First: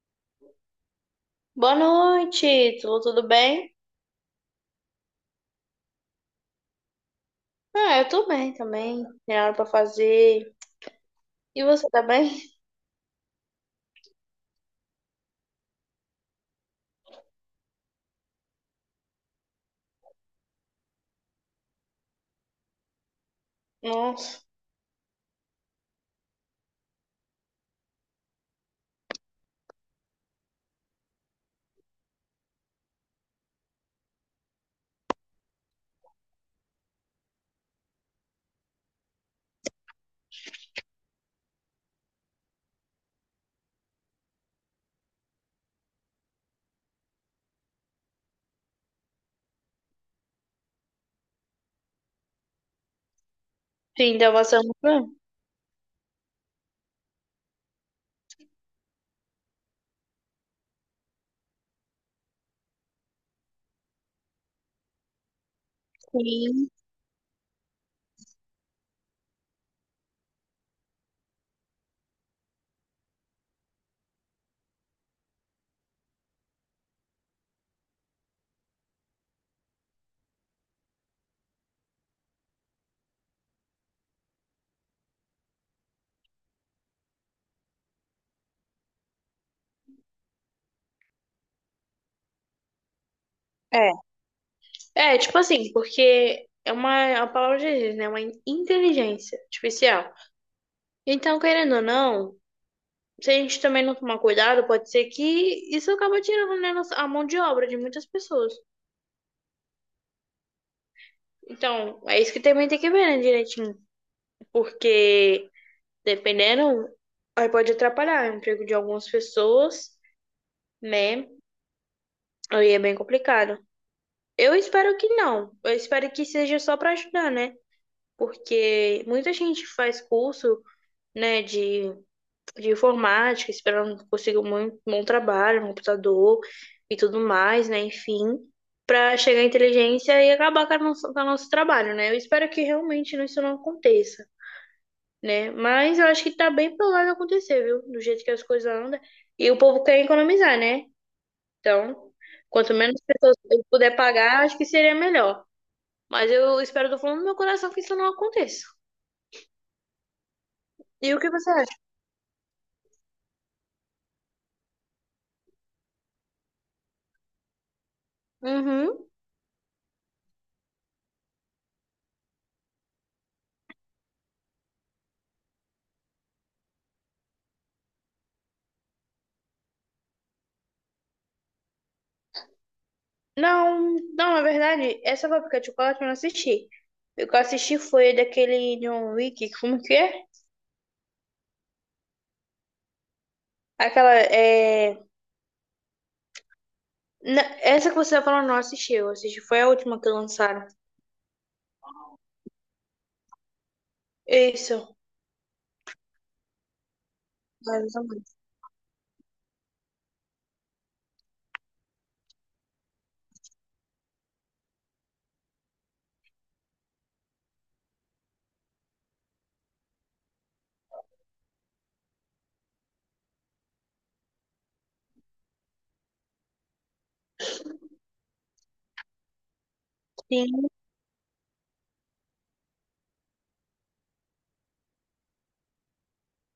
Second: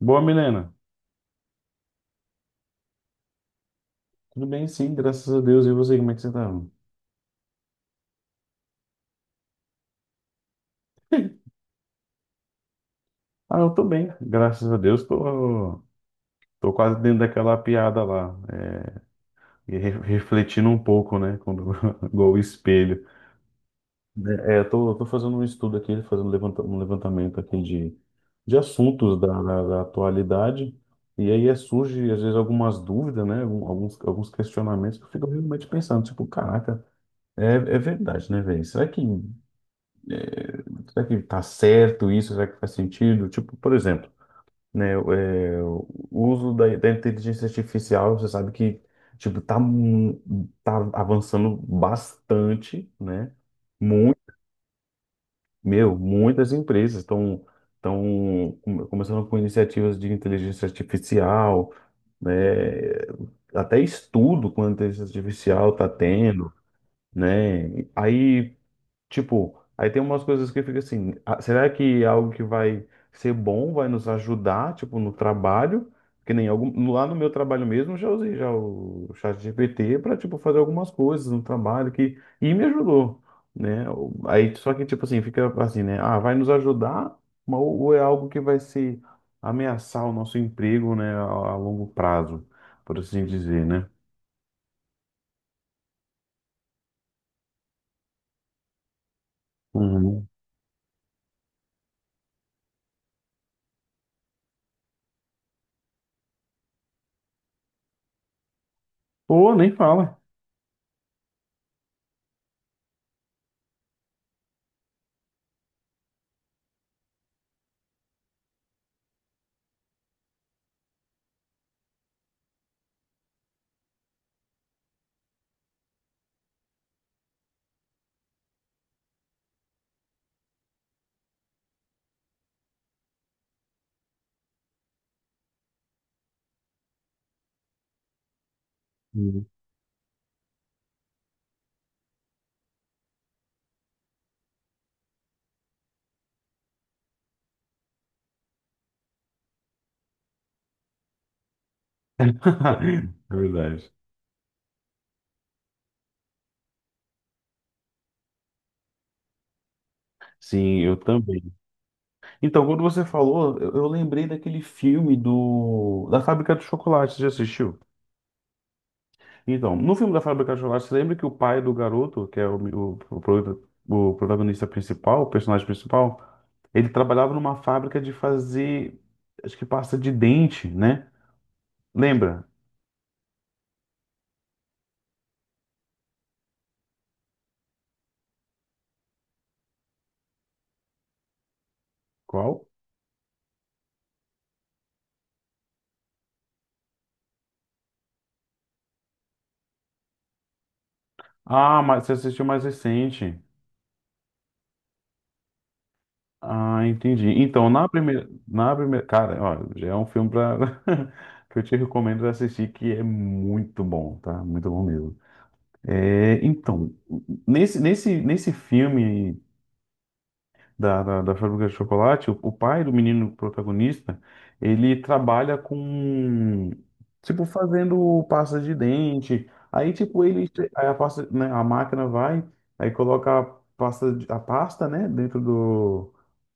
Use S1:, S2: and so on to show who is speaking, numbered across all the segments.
S1: Boa, Milena.
S2: Boa noite, tudo bem?
S1: Tudo bem, sim, graças a Deus. E você, como é que você tá?
S2: Ah, eu tô bem também. Tem nada pra fazer. E você tá bem?
S1: Ah, eu tô bem, graças a Deus. Tô quase dentro daquela piada lá. E refletindo um pouco, né? Quando, igual o espelho.
S2: Nossa.
S1: É, eu tô fazendo um estudo aqui, fazendo um levantamento aqui de, assuntos da atualidade. E aí surge, às vezes, algumas dúvidas, né? Alguns, questionamentos que eu fico realmente pensando, tipo, caraca, é verdade, né, velho? Será que tá certo isso? Será que faz sentido? Tipo, por exemplo, né, o uso da inteligência artificial, você sabe que, tipo, tá avançando bastante, né? Muito,
S2: Sim, deu uma semana.
S1: meu, muitas empresas estão começando com iniciativas de inteligência artificial, né? Até estudo com inteligência artificial tá tendo,
S2: Sim.
S1: né? Aí Tipo, aí tem umas coisas que fica assim, será que é algo que vai ser bom, vai nos ajudar, tipo, no trabalho? Que nem lá no meu trabalho mesmo, eu já usei já o chat GPT para tipo fazer algumas coisas no trabalho que e me ajudou, né? Aí só que tipo assim, fica assim, né? Ah, vai nos ajudar, mas ou é algo que vai se ameaçar o nosso emprego, né, a longo prazo, por assim dizer, né?
S2: É. É, tipo assim, porque é uma palavra de Deus, né? Uma inteligência artificial.
S1: Uhum.
S2: Então, querendo ou não, se a gente também não tomar cuidado, pode ser que isso acaba tirando, né, a mão de obra de muitas pessoas.
S1: Ou nem fala.
S2: Então, é isso que também tem que ver, né, direitinho. Porque dependendo, aí pode atrapalhar o emprego de algumas pessoas, né? Aí é bem complicado. Eu espero que não. Eu espero que seja só para ajudar, né? Porque muita gente faz curso, né, de informática, esperando que consiga um bom trabalho no computador e tudo mais, né? Enfim, para chegar à
S1: Uhum.
S2: inteligência e acabar com a com o nosso trabalho, né? Eu espero que realmente isso não aconteça, né? Mas eu acho que tá bem provável acontecer, viu? Do jeito que as coisas andam. E o povo quer economizar, né? Então, quanto menos
S1: É
S2: pessoas eu
S1: verdade.
S2: puder pagar, acho que seria melhor. Mas eu espero do fundo do meu coração que isso não aconteça.
S1: Sim, eu
S2: E o que
S1: também.
S2: você acha?
S1: Então, quando você falou, eu lembrei daquele filme do da Fábrica de Chocolate, você já assistiu?
S2: Uhum.
S1: Então, no filme da Fábrica de Chocolate, você lembra que o pai do garoto, que é o protagonista principal, o personagem principal, ele trabalhava numa fábrica de fazer, acho que pasta de dente, né? Lembra?
S2: Não, não, na verdade, essa fábrica de chocolate eu não assisti. O que eu assisti foi daquele John Wick, como que é?
S1: Qual?
S2: Aquela, essa que você tá falando, eu não assisti, eu assisti. Foi a última que lançaram.
S1: Ah, mas você assistiu mais recente.
S2: Isso.
S1: Ah, entendi. Então, na
S2: Mais ou
S1: primeira,
S2: menos.
S1: na primeira, cara, ó, já é um filme pra, que eu te recomendo assistir, que é muito bom, tá? Muito bom mesmo. É, então, nesse filme da Fábrica de Chocolate, o pai do menino protagonista, ele trabalha com, tipo, fazendo pasta de dente. Aí, tipo, ele,
S2: Sim,
S1: aí a pasta, né, a máquina vai, aí coloca a pasta, né, dentro do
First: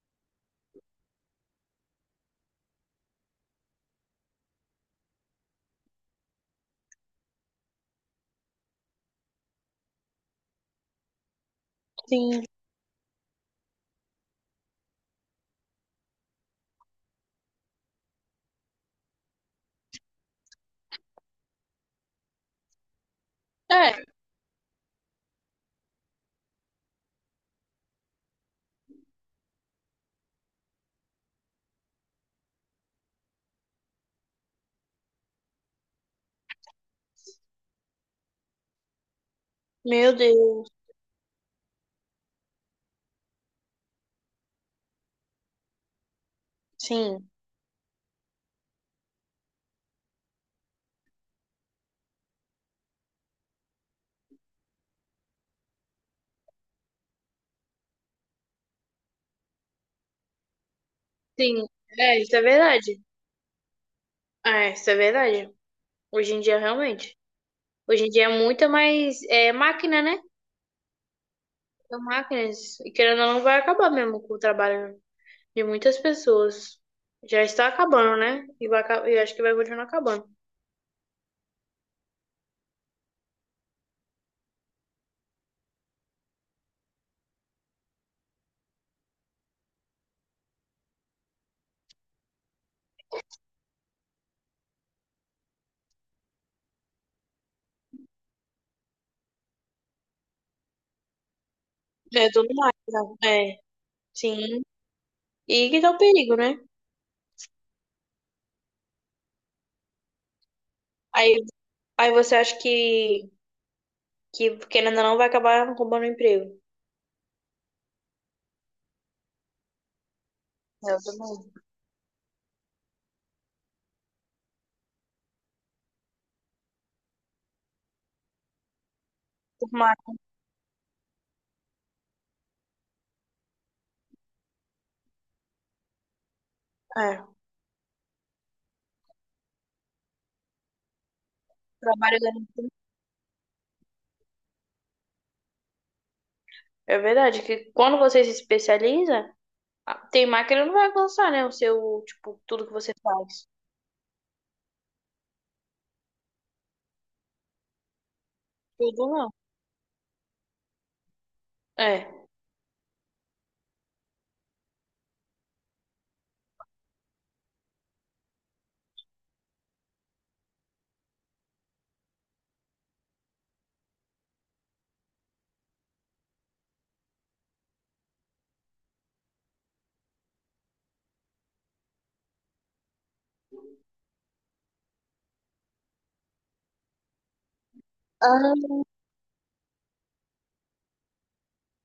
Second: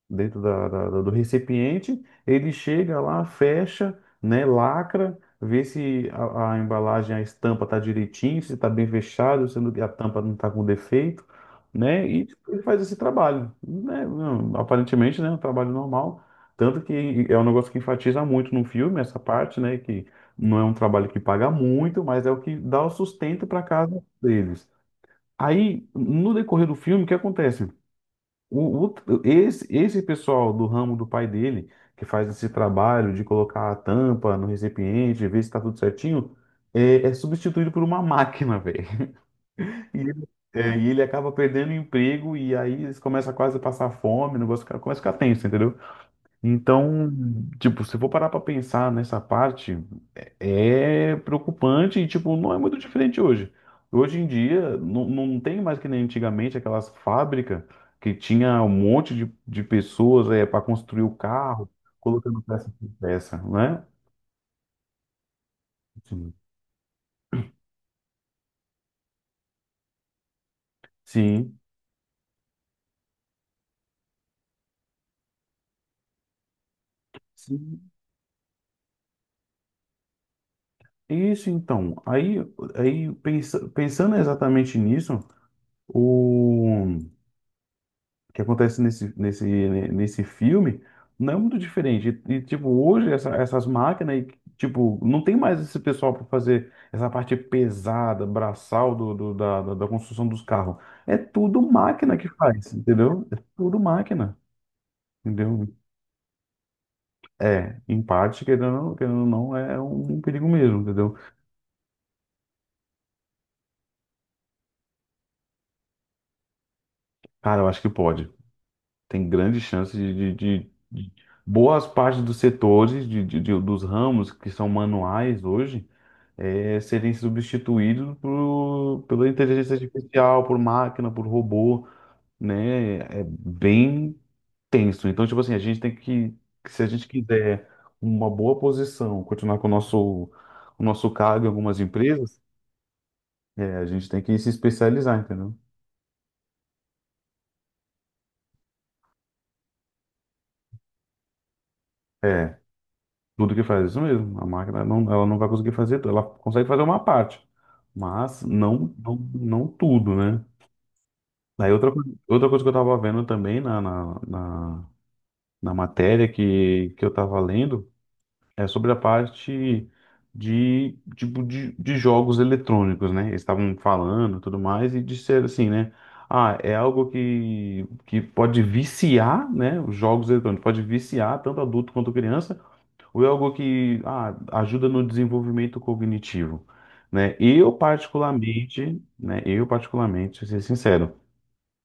S1: dentro da, da, da do recipiente, ele chega lá, fecha, né, lacra, vê se a embalagem, a estampa está direitinho, se está bem fechado, se não- a tampa não está com defeito, né, e
S2: sim.
S1: ele faz esse trabalho, né, não, aparentemente, né, um trabalho normal, tanto que é um negócio que enfatiza muito no filme, essa parte, né, que não é um trabalho que paga muito, mas é o que dá o sustento para
S2: É.
S1: casa deles. Aí, no decorrer do filme, o que acontece? O, o- esse pessoal do ramo do pai dele, que faz esse trabalho de colocar a tampa no recipiente, ver se está tudo certinho, é substituído por uma máquina, velho. E,
S2: Meu
S1: ele-
S2: Deus.
S1: ele acaba perdendo o emprego e aí eles começam quase a passar fome, o negócio começa a ficar tenso, entendeu? Então,
S2: Sim,
S1: tipo, se eu for parar para pensar nessa parte. É preocupante e, tipo, não é muito diferente hoje. Hoje em dia, não tem mais que nem antigamente aquelas fábricas que tinha um monte de pessoas para construir o
S2: sim.
S1: carro,
S2: É, isso é
S1: colocando peça por
S2: verdade.
S1: peça, né?
S2: É, isso é verdade.
S1: Sim.
S2: Hoje em dia, realmente. Hoje em dia é muita mais é, máquina, né?
S1: Sim.
S2: São máquinas. E querendo ou não, vai acabar mesmo com o trabalho de muitas pessoas. Já está
S1: Sim.
S2: acabando, né? E vai, e acho que vai continuar acabando.
S1: Isso, então. Pensando exatamente nisso, o que acontece nesse filme não é muito diferente. E, tipo, hoje essas máquinas, e, tipo, não tem mais esse pessoal para fazer essa parte pesada, braçal do, da construção dos carros. É tudo máquina que
S2: É, tudo
S1: faz,
S2: máquina.
S1: entendeu? É
S2: É,
S1: tudo máquina,
S2: sim.
S1: entendeu?
S2: E que dá o perigo, né?
S1: É, em parte, querendo ou não, é um perigo mesmo, entendeu?
S2: Aí, aí você acha que, querendo ou não, vai acabar roubando o emprego.
S1: Cara, eu acho que pode. Tem grandes chances de, de- de-
S2: É, eu
S1: de-
S2: também.
S1: boas partes dos setores, dos ramos que são manuais hoje, serem substituídos pela
S2: Por
S1: inteligência
S2: mais.
S1: artificial, por máquina, por robô, né? É bem tenso. Então, tipo assim, a gente tem que, se a gente
S2: É,
S1: quiser uma boa posição, continuar com o nosso cargo em algumas
S2: trabalho.
S1: empresas, a gente tem que se especializar, entendeu?
S2: É verdade que quando você se especializa, tem máquina que não vai alcançar, né? O seu, tipo,
S1: É.
S2: tudo que você faz.
S1: Tudo que faz, é isso mesmo. A máquina não, ela não vai conseguir fazer tudo. Ela consegue fazer uma parte, mas não,
S2: Tudo
S1: não,
S2: não.
S1: não tudo, né? Aí
S2: É.
S1: outra coisa que eu tava vendo também na matéria que eu tava lendo é sobre a parte de, tipo, de jogos eletrônicos, né? Eles estavam falando e tudo mais e disseram assim, né? Ah, é algo que pode viciar, né? Os jogos eletrônicos, pode viciar tanto adulto quanto criança ou é algo que ajuda no desenvolvimento cognitivo, né? Eu
S2: Ah,
S1: particularmente, né? Eu particularmente, ser sincero,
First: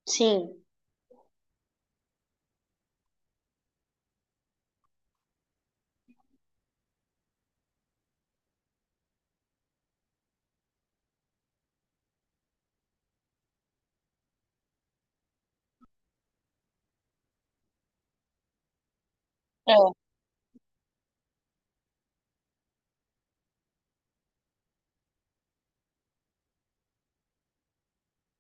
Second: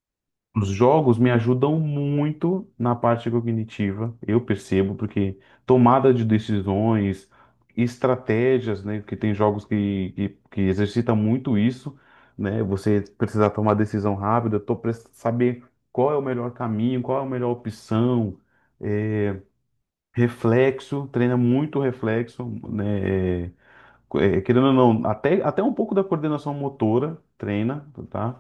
S2: sim.
S1: os jogos me ajudam muito na parte cognitiva. Eu percebo porque tomada de decisões, estratégias, né? Porque tem jogos que exercita muito isso, né? Você precisar tomar decisão rápida, saber qual é o melhor caminho, qual é a melhor opção. eh,
S2: É.
S1: Reflexo, treina muito reflexo, né? Querendo ou não, até um pouco da coordenação motora treina, tá?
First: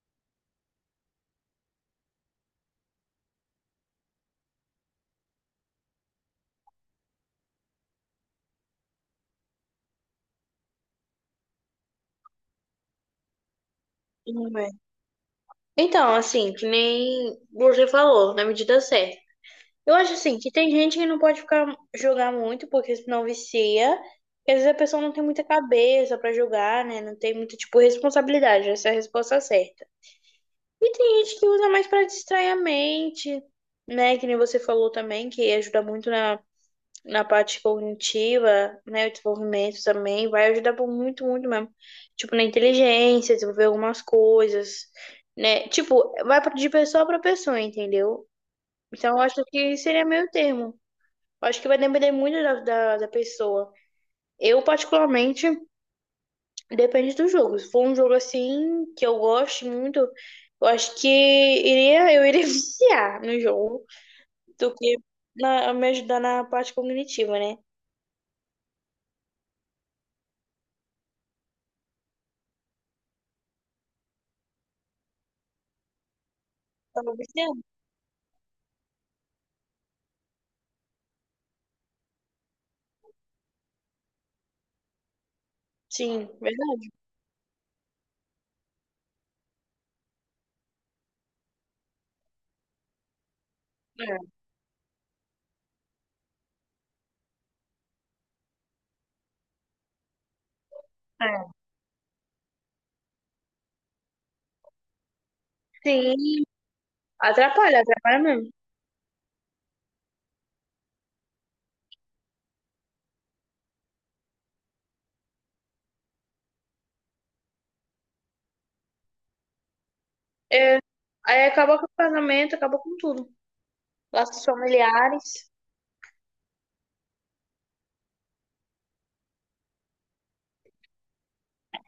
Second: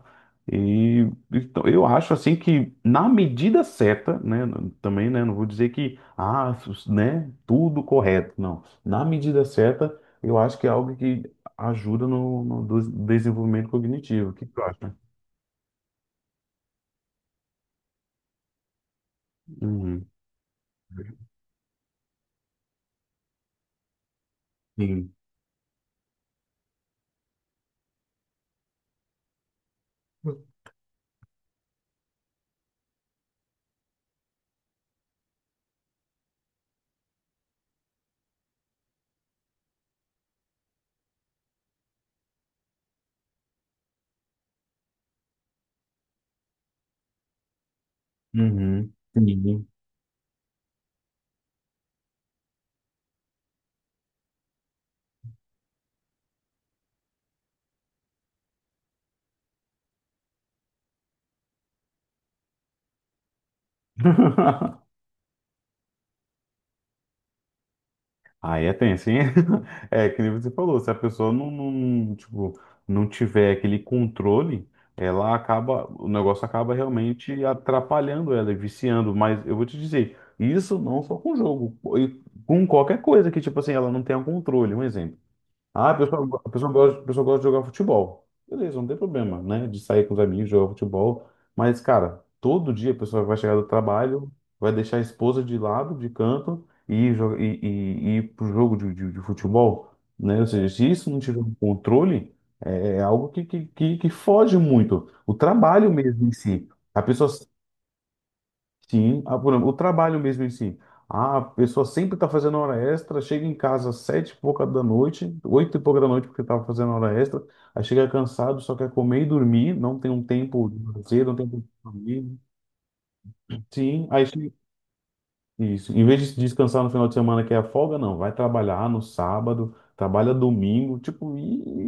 S1: E então, eu acho assim que na medida certa, né? Também, né? Não vou dizer que, né? Tudo correto, não. Na medida certa, eu acho que é algo que ajuda no desenvolvimento cognitivo. O que
S2: Tudo
S1: tu
S2: bem.
S1: acha?
S2: Então, assim, que nem você falou, na medida certa. Eu
S1: Uhum.
S2: acho assim que tem gente que não pode ficar jogar muito, porque senão vicia. E às vezes a pessoa não
S1: Sim.
S2: tem muita cabeça pra jogar, né? Não tem muita, tipo, responsabilidade. Essa é a resposta certa. E tem gente que usa mais pra distrair a mente, né? Que nem você falou também, que ajuda muito na parte cognitiva, né, o desenvolvimento também vai ajudar por muito, muito mesmo. Tipo, na inteligência, desenvolver algumas coisas, né? Tipo, de pessoa para pessoa, entendeu?
S1: Uhum.
S2: Então, eu acho
S1: Sim.
S2: que seria meio termo. Eu acho que vai depender muito da pessoa. Eu, particularmente, depende do jogo. Se for um jogo assim, que eu gosto muito, eu acho que iria viciar no jogo do que me ajudar na parte cognitiva, né?
S1: Aí é tenso, hein? É, que nem você falou, se a pessoa tipo, não tiver aquele controle, ela acaba, o negócio acaba
S2: Tava
S1: realmente
S2: viciando?
S1: atrapalhando ela e viciando. Mas eu vou te dizer, isso não só com jogo, e com qualquer coisa que, tipo assim, ela não tenha controle. Um exemplo. Ah, a
S2: Sim,
S1: pessoa, a pessoa
S2: verdade.
S1: gosta, a pessoa gosta de jogar futebol. Beleza, não tem problema, né? De sair com os amigos, jogar futebol. Mas, cara, todo dia a pessoa vai chegar do trabalho,
S2: É,
S1: vai deixar a esposa de lado, de canto, e ir, jo- e ir pro jogo de futebol, né? Ou seja, se isso não tiver um
S2: é.
S1: controle, é algo que foge muito. O trabalho mesmo em
S2: Sim,
S1: si. A pessoa
S2: atrapalha, atrapalha mesmo.
S1: Sim, por exemplo, o trabalho mesmo em si. Ah, a pessoa sempre está fazendo hora extra, chega em casa às sete e pouca da noite, oito e pouca da noite porque estava fazendo hora extra, aí chega cansado, só quer comer e dormir, não tem um tempo de lazer, não
S2: Aí
S1: tem um tempo
S2: acaba
S1: de
S2: com o
S1: dormir.
S2: casamento, acaba com tudo.
S1: Sim,
S2: Laços familiares.
S1: isso. Em vez de se descansar no final de semana, que é a folga, não, vai trabalhar no sábado, trabalha domingo, tipo,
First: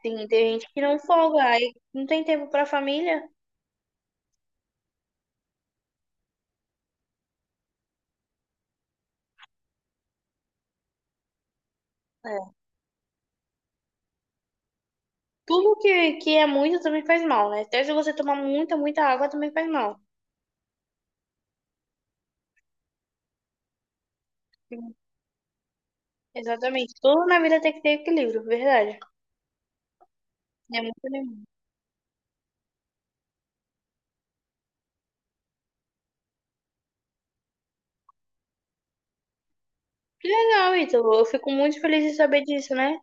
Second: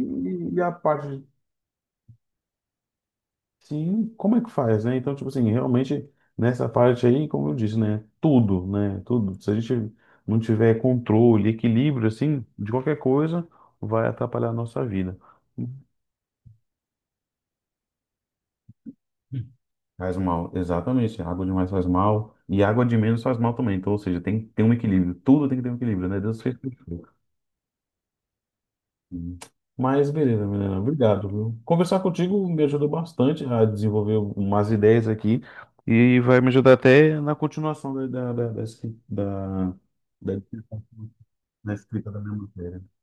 S2: Sim, tem
S1: e
S2: gente
S1: a
S2: que não
S1: parte.
S2: folga, aí não tem tempo pra família.
S1: Sim, como é que faz, né? Então, tipo assim, realmente nessa parte aí, como eu disse, né? Tudo, né? Tudo. Se a gente não tiver controle, equilíbrio, assim,
S2: É.
S1: de qualquer coisa, vai atrapalhar a nossa vida.
S2: Tudo que é muito também faz mal, né? Até se você tomar muita, muita água também faz mal.
S1: Faz mal, exatamente. Água demais faz mal e água de menos faz mal também. Então, ou seja, tem que ter um
S2: Sim.
S1: equilíbrio. Tudo tem que ter um equilíbrio, né? Deus fez
S2: Exatamente.
S1: tudo.
S2: Tudo na vida tem que ter equilíbrio, verdade.
S1: Hum. Mas beleza, Milena,
S2: É muito
S1: obrigado,
S2: legal.
S1: viu? Conversar contigo me ajudou bastante a desenvolver umas ideias aqui e vai me ajudar até na continuação da, da, da, da, escri- da,
S2: Que
S1: da
S2: legal,
S1: dissertação,
S2: Ítalo. Eu fico
S1: da
S2: muito feliz
S1: escrita
S2: de
S1: da minha
S2: saber disso,
S1: matéria.
S2: né?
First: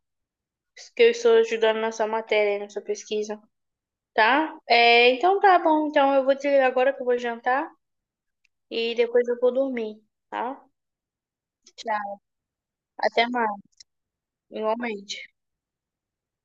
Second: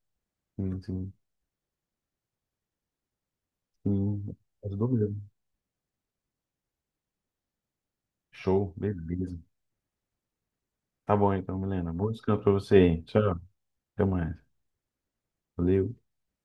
S1: Sim,
S2: Que eu
S1: sim,
S2: estou ajudando na sua matéria, na sua pesquisa,
S1: sim,
S2: tá?
S1: ajudou
S2: É,
S1: mesmo.
S2: então tá bom. Então eu vou desligar agora que eu vou jantar.
S1: Show,
S2: E depois
S1: beleza.
S2: eu vou dormir, tá?
S1: Tá bom então, Milena. Bom
S2: Tchau.
S1: descanso pra você aí.
S2: Até
S1: Tchau,
S2: mais,
S1: até mais.
S2: igualmente.
S1: Valeu.